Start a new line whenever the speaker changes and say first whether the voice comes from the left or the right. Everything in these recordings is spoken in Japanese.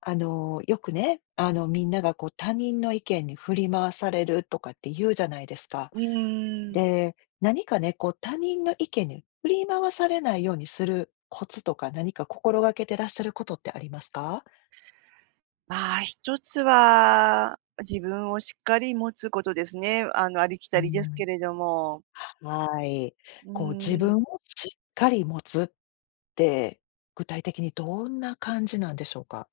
left: よくね、みんながこう他人の意見に振り回されるとかって言うじゃないですか。
right: うーん、
left: で、何かね、こう他人の意見に振り回されないようにするコツとか、何か心がけてらっしゃることってありますか？
right: まあ、一つは、自分をしっかり持つことですね。ありき
left: う
right: たりですけ
left: ん。
right: れども。
left: はい。
right: う
left: こう自
right: ー
left: 分
right: ん。
left: をしっかり持つって、具体的にどんな感じなんでしょうか？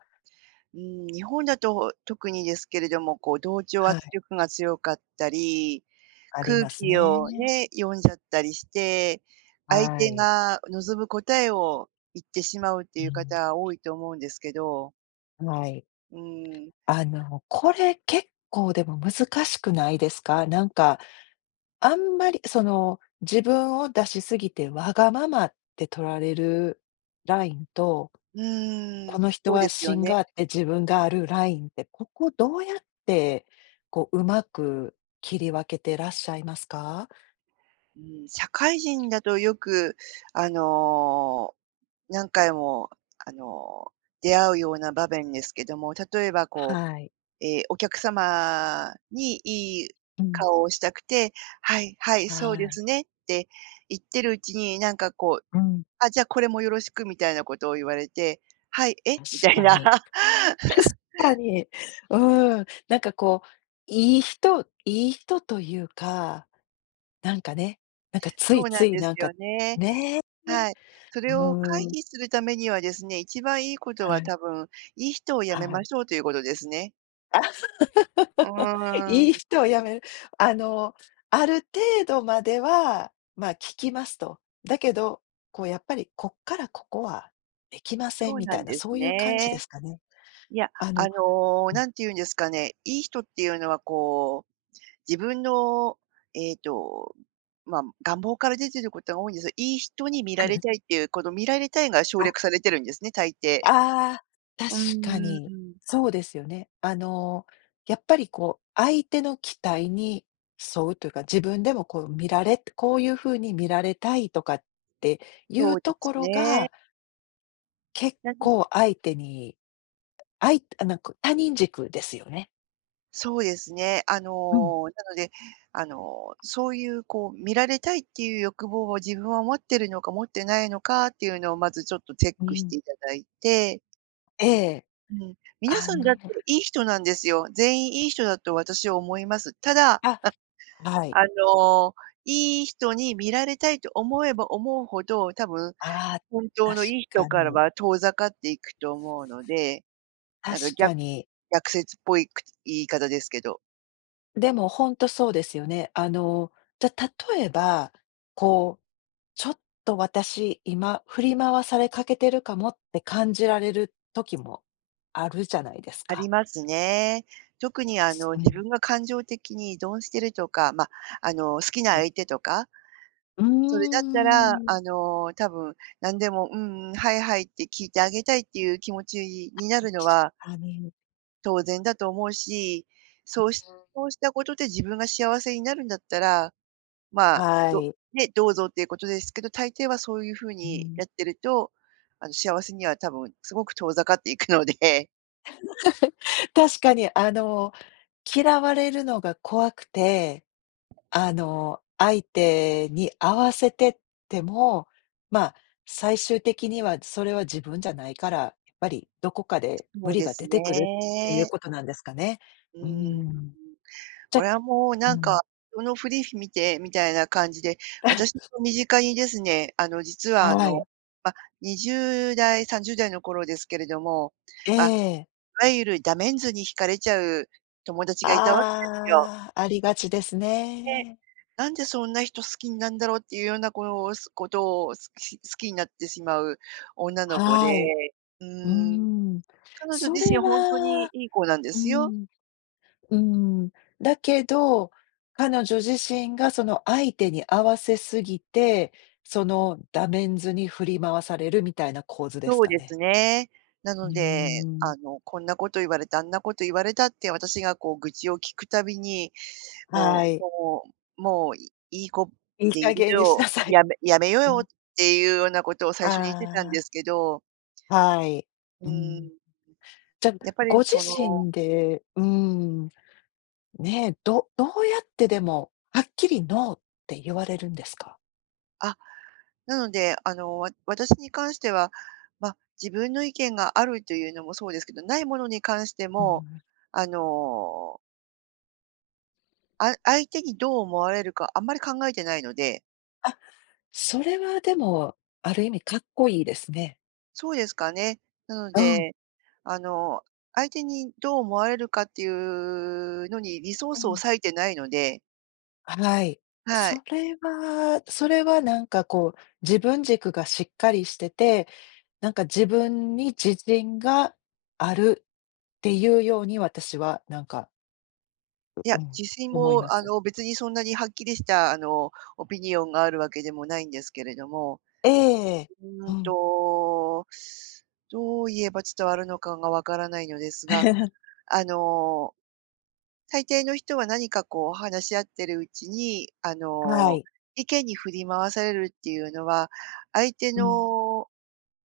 right: 日本だと特にですけれども、こう同調
left: はい、
right: 圧力が強かったり、
left: あり
right: 空
left: ます
right: 気を
left: ね。
right: ね、読んじゃったりして、相
left: は
right: 手
left: い。
right: が望む答えを言ってしまうっていう方多いと思うんですけど、
left: うん、はい。
right: うーん、
left: これ結構でも難しくないですか？なんか、あんまりその、自分を出しすぎてわがままって取られるラインと、
right: うー
left: こ
right: ん、
left: の人
right: そう
left: は
right: ですよ
left: 芯
right: ね。
left: があって自分があるラインって、ここどうやって、こう、うまく切り分けてらっしゃいますか？
right: うん、社会人だとよく、あの何回も、あの、出会うような場面ですけども、例えばこう、
left: はい。
right: ええ、お客様にいい
left: うん。
right: 顔をしたくて、「はいはい、
left: は
right: そうで
left: い。
right: すね」って言ってるうちに、なんかこう、
left: うん。
right: 「あ、じゃあこれもよろしく」みたいなことを言われて、「はい、え？
left: 確
right: みたい
left: か
right: な。
left: に。確かに。うん。なんかこう、いい人というかなんかね、なんかつ
right: そ
left: い
right: うな
left: つ
right: ん
left: い
right: です
left: なんか、
right: よね。
left: ね。
right: はい。そ
left: う
right: れ
left: ー
right: を回
left: ん、
right: 避するためにはですね、一番いいこと
left: は
right: は
left: い、
right: 多分、いい人を辞め
left: は
right: ま
left: い。
right: しょうということですね。う ー
left: いい
right: ん、
left: 人をやめる。あの、ある程度までは、まあ、聞きますと。だけど、こうやっぱりこっからここはできませ
right: そ
left: ん
right: う
left: み
right: な
left: たい
right: ん
left: な、
right: です
left: そういう感じで
right: ね。
left: すかね。
right: いや、
left: あのうん
right: 何て言うんですかね、いい人っていうのはこう、自分の、えっと、まあ、願望から出てることが多いんですよ。いい人に見られた いっていう、この見られたいが省略
left: あ。
right: されてるんですね、大抵。
left: ああ、確
right: う
left: か
right: ー
left: に。
right: ん、
left: そうですよね。あの、やっぱりこう、相手の期待に沿うというか、自分でもこう見られこういう風に見られたいとかってい
right: そ
left: う
right: うで
left: と
right: す
left: ころ
right: ね。
left: が、結
right: な
left: 構相手にあいあ、なんか他人軸ですよね。
right: そうですね。
left: うん、
right: なので、そういうこう見られたいっていう欲望を自分は持ってるのか持ってないのかっていうのをまずちょっとチェッ
left: う
right: クし
left: ん。
right: ていただいて、
left: ええ。
right: うん。皆
left: あ
right: さんだ
left: の
right: っ
left: ね
right: ていい人なんですよ。全員いい人だと私は思います。ただ、
left: あ、はい。
right: あの、いい人に見られたいと思えば思うほど、多分
left: ああ、
right: 本当
left: 確
right: のいい人
left: か
right: から
left: に。
right: は遠ざかっていくと思うので、なんか
left: 確かに。
right: 逆説っぽいく言い方ですけど、
left: でも本当そうですよね。あの、じゃ、例えば、こうちょっと私、今、振り回されかけてるかもって感じられる時もあるじゃないです
right: あ
left: か。
right: りますね。特に
left: う
right: 自
left: ん。
right: 分が感情的に依存してるとか、ま、あの、好きな
left: うん。
right: 相手とか
left: うー
right: それだったら、
left: ん。
right: 多分何でも、うんうん、はいはいって聞いてあげたいっていう気持ちになる
left: 確
right: のは
left: かに。
right: 当然だと思うし、そうしそうしたことで自分が幸せになるんだったら、まあ、
left: はい。
right: ね、どうぞっていうことですけど、大抵はそういう風
left: う
right: に
left: ん。
right: やってると、幸せには多分すごく遠ざかっていくので、
left: 確かに、あの、嫌われるのが怖くて、あの、相手に合わせてっても、まあ、最終的にはそれは自分じゃないから、やっぱりどこかで
right: そ
left: 無
right: う
left: 理
right: で
left: が
right: す
left: 出てくるっていう
right: ね。
left: ことなんですかね。
right: う
left: うー
right: ーん。
left: ん。じ
right: こ
left: ゃ
right: れはもう
left: う
right: なん
left: ん。
right: か、人のフり見てみたいな感じで、私 の身近にですね、実は
left: はい。
right: ま、20代、30代の頃ですけれども、
left: え
right: い
left: え。
right: わゆるダメンズに惹かれちゃう友達がいたわけですよ。
left: ああ、ありがちです
right: で、
left: ね。
right: なんでそんな人好きになんだろうっていうようなこのすことを好きになってしまう女の子で、
left: はい。
right: う
left: うー
right: ーん、
left: ん。
right: 彼女
left: そ
right: 自身
left: れ
right: ほんと
left: は
right: にいい子なんで
left: うー
right: すよ。
left: ん、うーん。だけど、彼女自身がその相手に合わせすぎて、そのダメンズに振り回されるみたいな構図です
right: そう
left: か
right: で
left: ね。
right: すね。な
left: うー
right: ので、
left: ん。
right: こんなこと言われた、あんなこと言われたって私がこう愚痴を聞くたびに、
left: は
right: もう
left: い。
right: もうもういい子
left: いい
right: で
left: 加
right: いる
left: 減にしな
right: よ、
left: さい。
right: やめよう
left: う
right: よっ
left: ん。
right: ていうようなことを最初に言ってたんで
left: あ
right: すけど、
left: あ、はい。
right: う
left: うん。
right: ん、
left: じゃ、
right: やっぱり
left: ご自
right: その、
left: 身で、うーん、ね、どうやってでも、はっきりノーって言われるんですか？
right: あ、なので、私に関しては、まあ、自分の意見があるというのもそうですけど、ないものに関して
left: う
right: も、
left: ん。
right: あの、相手にどう思われるかあんまり考えてないので。
left: あ、それはでも、ある意味かっこいいですね。
right: そうですかね。なの
left: うん、
right: で、あの、相手にどう思われるかっていうのにリソー
left: う
right: スを
left: ん。
right: 割いてないので、
left: はい。
right: は
left: そ
right: い。
left: れはそれはなんかこう、自分軸がしっかりしてて、なんか自分に自信があるっていうように私はなんか、
right: い
left: う
right: や、
left: ん、
right: 自信
left: 思い
right: も、
left: ます。
right: 別にそんなにはっきりした、オピニオンがあるわけでもないんですけれども、
left: ええ。
right: う
left: う
right: ーん
left: ん。
right: と、どう言えば伝わるのかがわからないのですが、あの、大抵の人は何かこう話し合ってるうちに、
left: はい。
right: 意見に振り回されるっていうのは、相手
left: うん。
right: の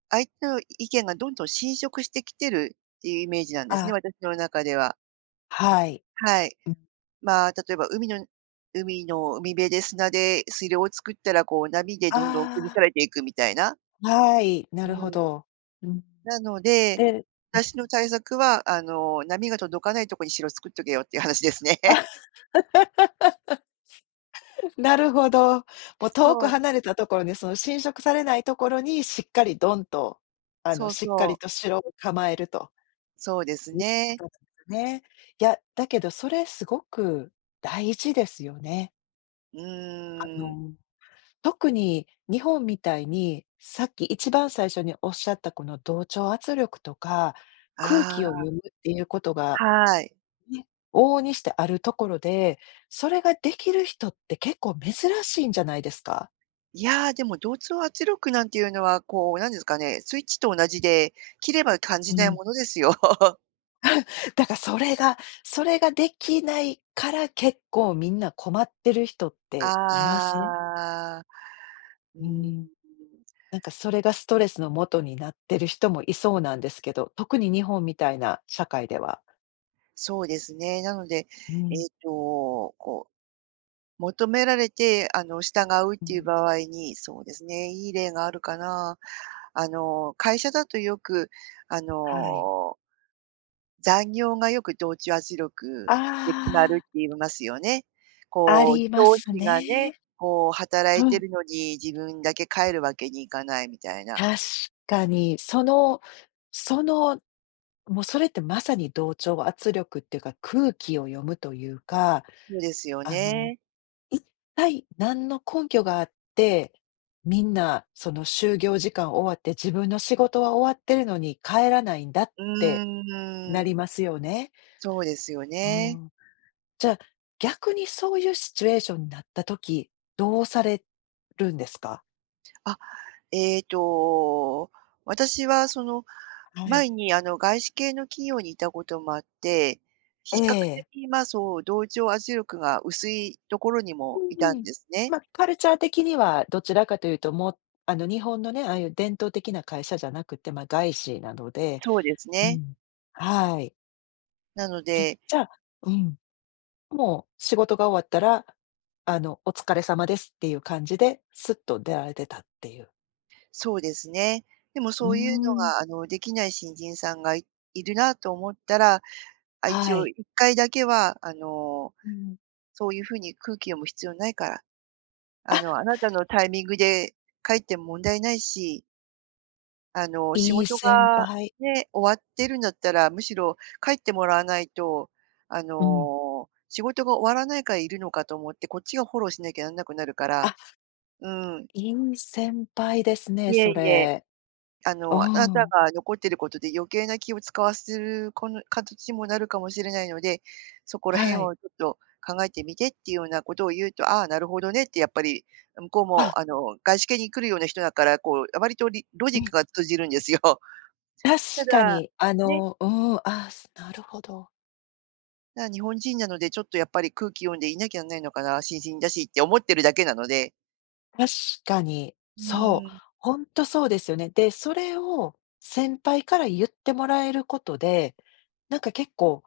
right: 相手の意見がどんどん侵食してきてるっていうイメージなんです
left: あ、
right: ね、私の中では。
left: はい。
right: はい。
left: うん。
right: まあ、例えば海の海辺で砂で水量を作ったら、こう波でどんどん崩
left: あ
right: されていくみたいな。
left: あ、はい、なる
right: う
left: ほ
right: ん。
left: ど。うん。
right: なので、
left: でうん。
right: 私の対策は、波が届かないとこに城作っとけよっていう話ですね。
left: なるほど。もう遠く
right: そう、
left: 離れたところに、その侵食されないところにしっかりドンと、あの、
right: そう
left: しっか
right: そ
left: りと
right: う。
left: 城を構えると
right: そうです
left: いうこ
right: ね。
left: となんですね。いや、だけどそれすごく大事ですよね。
right: う
left: あ
right: ーん。
left: の、特に日本みたいに、さっき一番最初におっしゃったこの同調圧力とか、空気を
right: あ
left: 読むっていうことが
right: あ、はい。
left: ね、往々にしてあるところで、それができる人って結構珍しいんじゃないですか？
right: いやー、でも同調圧力なんていうのは、こう、なんですかね、スイッチと同じで、切れば感
left: う
right: じない
left: ん。
right: ものですよ。
left: だからそれができないから結構みんな困ってる人っ
right: あ
left: ていません？
right: あ。うー
left: うー
right: ん、
left: ん、なんかそれがストレスの元になってる人もいそうなんですけど、特に日本みたいな社会では。
right: そうですね。なので、
left: うん、
right: こう、求められて、従うっ
left: う
right: ていう
left: ん、
right: 場合に、そうですね、いい例があるかな。会社だとよく、あ
left: はい。
right: の残業がよく同調圧力で決まる
left: あ
right: っ
left: あ、
right: て言いますよね。
left: あ
right: こう、
left: りま
right: 上
left: す
right: 司がね、
left: ね。
right: こう働い
left: う
right: て
left: ん
right: るのに自分だけ帰るわけにいかないみたいな。
left: 確かに、その、もうそれってまさに同調圧力っていうか、空気を読むというか、
right: そうですよ
left: あの、
right: ね。
left: 一体何の根拠があって、みんなその就業時間終わって自分の仕事は終わってるのに帰らないんだっ
right: う
left: てな
right: ー
left: り
right: ん、
left: ますよね。
right: そうですよ
left: う
right: ね。
left: ん。じゃあ、逆にそういうシチュエーションになった時、どうされるんですか？
right: あ、えっと、私はその
left: はい。
right: 前に外資系の企業にいたこともあって、
left: え
right: 比較
left: え。
right: 的、そう、同調圧力が薄いところにもい
left: う
right: たん
left: ん。
right: ですね。
left: まあ、カルチャー的にはどちらかというと、もう、あの、日本のね、ああいう伝統的な会社じゃなくて、まあ、外資なので
right: そうです
left: う
right: ね。
left: ん。はい。
right: なの
left: で、
right: で
left: じゃあうん、もう仕事が終わったら、あの、お疲れ様ですっていう感じで、すっと出られてたっていう。
right: そうですね。でも
left: うー
right: そういうの
left: ん。
right: が、できない新人さんがいるなと思ったら、あ、一
left: は
right: 応
left: い。
right: 1回だけは、
left: うん。
right: そういうふうに空気読む必要ないから、あなたのタイミングで帰っても問題ないし、仕
left: いい
right: 事
left: 先
right: が
left: 輩
right: ね、終わってるんだったら、むしろ帰ってもらわないと、
left: うん。
right: 仕事が終わらないからいるのかと思って、こっちがフォローしなきゃなんなくなるか
left: あ、
right: ら、うん、
left: いい先輩ですね、
right: いえ
left: そ
right: いえ。
left: れ。う
right: あなた
left: ん。
right: が残ってることで余計な気を使わせるこの形にもなるかもしれないので、そこら辺
left: はい。
right: をちょっと考えてみてっていうようなことを言うと、ああ、なるほどねってやっぱり向こう
left: あ、
right: も外資系に来るような人だから、こう割とロ
left: う
right: ジッ
left: ん。
right: クが通じるんですよ。
left: 確
right: た
left: か
right: だ、
left: に、あ
right: ね、
left: の、うん、あすなるほど。
right: 日本人なのでちょっとやっぱり空気読んでいなきゃなんないのかな、新人だしって思ってるだけなので。
left: 確かに、
right: う
left: そ
right: ー
left: う、
right: ん、
left: ほんとそうですよね。で、それを先輩から言ってもらえることで、なんか結構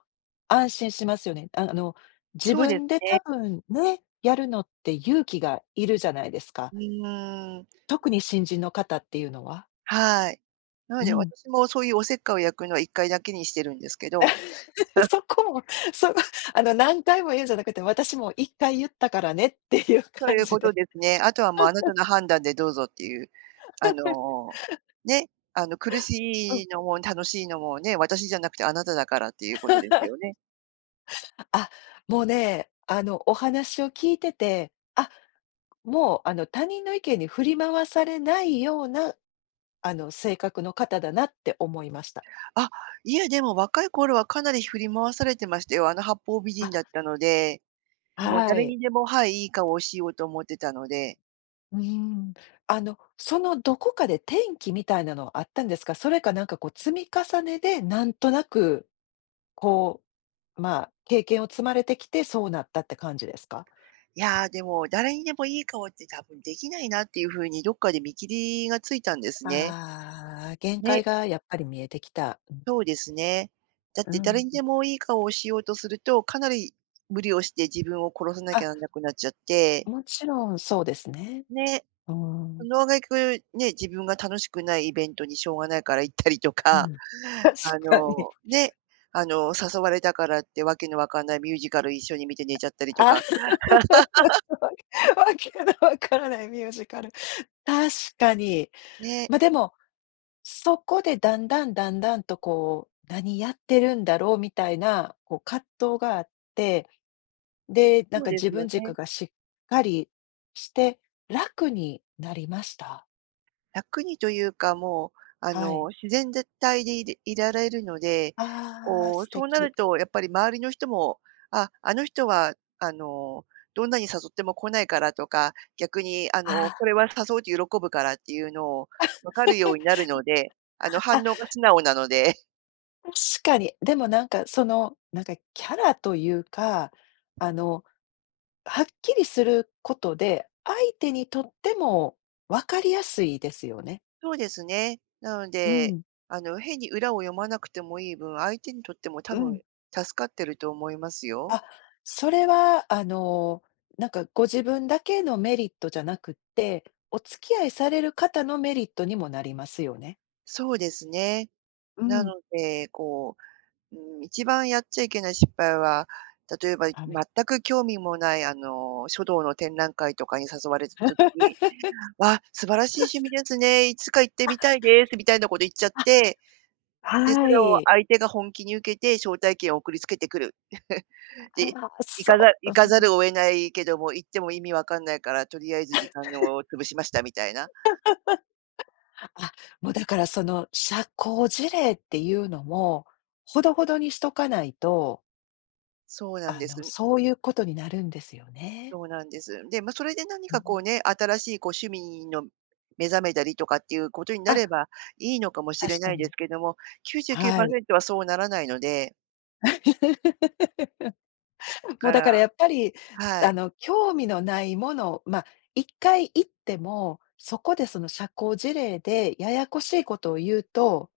left: 安心しますよね。あの、自
right: そうです
left: 分で多
right: ね。
left: 分ね、やるのって勇気がいるじゃないですか。
right: うーん。
left: 特に新人の方っていうのは。
right: はい。なの
left: う
right: で
left: ん。
right: 私もそういうおせっかいを焼くのは一回だけにしてるんですけど、
left: そこも、そあの、何回も言うんじゃなくて、私も1回言ったからねっていう
right: そう
left: 感
right: いう
left: じ
right: こと
left: で。
right: ですね。あとはもうあなたの判断でどうぞっていう、あ の、ね、苦
left: う
right: し
left: ん。
right: いのも楽しいのもね、私じゃなくてあなただからっていうことですよね。
left: あ、もうね、あの、お話を聞いてて、あ、もう、あの、他人の意見に振り回されないような、あの、性格の方だなって思いました。
right: あ、いやでも若い頃はかなり振り回されてましたよ。八方美
left: あ、
right: 人だったので、もう
left: は
right: 誰
left: い。
right: にでも、はい、いい顔をしようと思ってたので、
left: うーん。あの、そのどこかで転機みたいなのはあったんですか？それかなんかこう積み重ねで、なんとなく、こう、まあ、経験を積まれてきて、そうなったって感じですか？
right: いやーでも誰にでもいい顔って多分できないなっていう風にどっかで見切りがついたんですね。
left: ああー、限界
right: ね、
left: がやっぱり見えてきた。
right: そうですね。だっ
left: う
right: て誰に
left: ん。
right: でもいい顔をしようとすると、かなり無理をして自分を殺さな
left: あ、
right: きゃなんなくなっちゃって、
left: もちろんそうですね。
right: ね、
left: ああ、
right: そ
left: う
right: の挙句、ね、自分が楽しくないイベントにしょうがないから行ったりと
left: ん。
right: か、
left: 確かに。
right: ね、誘われたからってわけのわかんないミュージカル一緒に見て寝ちゃったりと
left: あ
right: か、
left: わけのわからないミュージカル。確かに。
right: ね、
left: ま、でも、そこでだんだんとこう、何やってるんだろうみたいな、こう葛藤があって、で、なん
right: そう
left: か
right: で
left: 自
right: すよ
left: 分軸
right: ね。
left: がしっかりして、楽になりました？
right: 楽にというか、もう、
left: はい。
right: 自然絶対でいられるので、
left: ああ、
right: こう、
left: 素
right: そうな
left: 敵。
right: るとやっぱり周りの人も、あ、あの人は、あの、どんなに誘っても来ないからとか、逆に、
left: あ
right: これは誘うと喜ぶからっていうのを分かるように なるので、反
left: あ。
right: 応が素直なので。
left: 確かに。でもなんかその、なんかキャラというか、あの、はっきりすることで、相手にとっても分かりやすいですよね。
right: そうですね。なの
left: う
right: で、
left: ん、
right: 変に裏を読まなくてもいい分、相手にとっても多
left: う
right: 分
left: ん。
right: 助かってると思いますよ。
left: あ、それはあの、なんかご自分だけのメリットじゃなくって、お付き合いされる方のメリットにもなりますよね。
right: そうですね。
left: う
right: な
left: ん。
right: ので、一番やっちゃいけない失敗は、例えば、
left: はい。
right: 全く興味もない、書道の展覧会とかに誘われた時に、「わ、素晴らしい趣味ですね。いつか行ってみたいです」みたいなこと言っちゃっ
left: あ、
right: て、で、そ
left: は
right: れを
left: い。
right: 相手が本気に受けて、招待券を送りつけてくる。で、
left: ああ、そう。う
right: 行かざ
left: ん。
right: るを得ないけども、行っても意味わかんないから、とりあえず時間を潰しましたみたいな。
left: あ、もうだからその社交辞令っていうのも、ほどほどにしとかないと、
right: そうなん
left: あ
right: です。
left: の、そういうことになるんですよね。
right: そうなんです。で、まあ、それで何
left: う
right: かこ
left: ん。
right: うね、新しいこう趣味の目覚めたりとかっていうことにな
left: あ、
right: ればいいのかもしれ
left: 確か
right: ないです
left: に。
right: けども、
left: はい。
right: 99%はそうならないので、だ
left: もう
right: か
left: だから
right: ら
left: やっぱり、
right: は
left: あ
right: い、
left: の、興味のないもの、ま、1回行っても、そこでその社交辞令でややこしいことを言うと、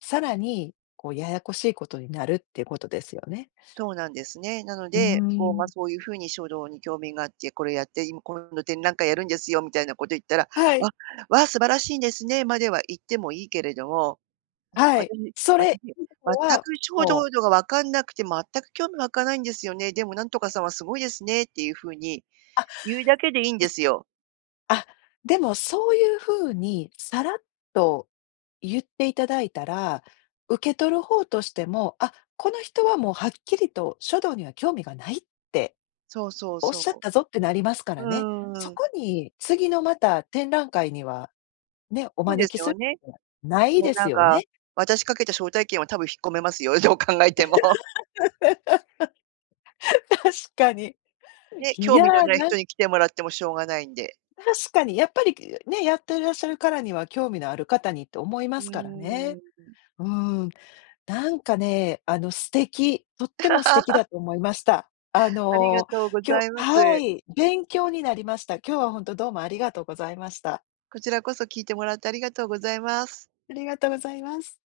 left: さらにこうややこしいことになるっていうことですよね。
right: そうなんですね。なの
left: うー
right: で、こう、まあ、
left: ん。
right: そういうふうに書道に興味があって、これやって、今度展覧会やるんですよみたいなこと言ったら、
left: はい、
right: わわ、素晴らしいんですね、までは言ってもいいけれども、
left: は
right: 私
left: い。そ
right: 私、
left: れ
right: 全
left: 以降は、
right: く書
left: もう
right: 道度が分かんなくて、全く興味湧かないんですよね。でもなんとかさんはすごいですねっていうふうに言うだけでいいんですよ。
left: あ、でもそういう風にさらっと言っていただいたら、受け取る方としても、あ、この人はもうはっきりと書道には興味がないって
right: そうそう
left: おっしゃっ
right: そ
left: たぞってなりますか
right: う。
left: らね。
right: う
left: そ
right: ーん、
left: こに次のまた展覧会にはね、お
right: そうで
left: 招
right: す
left: きす
right: よ
left: る
right: ね。
left: ことはない
right: もう
left: で
right: な
left: す
right: ん
left: よ
right: か、
left: ね。
right: 私かけた招待券は多分引っ込めますよ、どう考えても。
left: 確かに。
right: ね、
left: い
right: 興味の
left: や、
right: ない
left: なん
right: 人に来てもらってもしょうがないんで。
left: 確かにやっぱり、ね、やってらっしゃるからには興味のある方にって思いま
right: うー
left: すからね。
right: ん、
left: うん。なんかね、あの、素敵、とっても素敵だと思いました。あ
right: ありが
left: の、
right: とうござ
left: 今日、
right: いま
left: は
right: す。
left: い、勉強になりました。今日は本当どうもありがとうございました。
right: こちらこそ聞いてもらってありがとうございます。
left: ありがとうございます。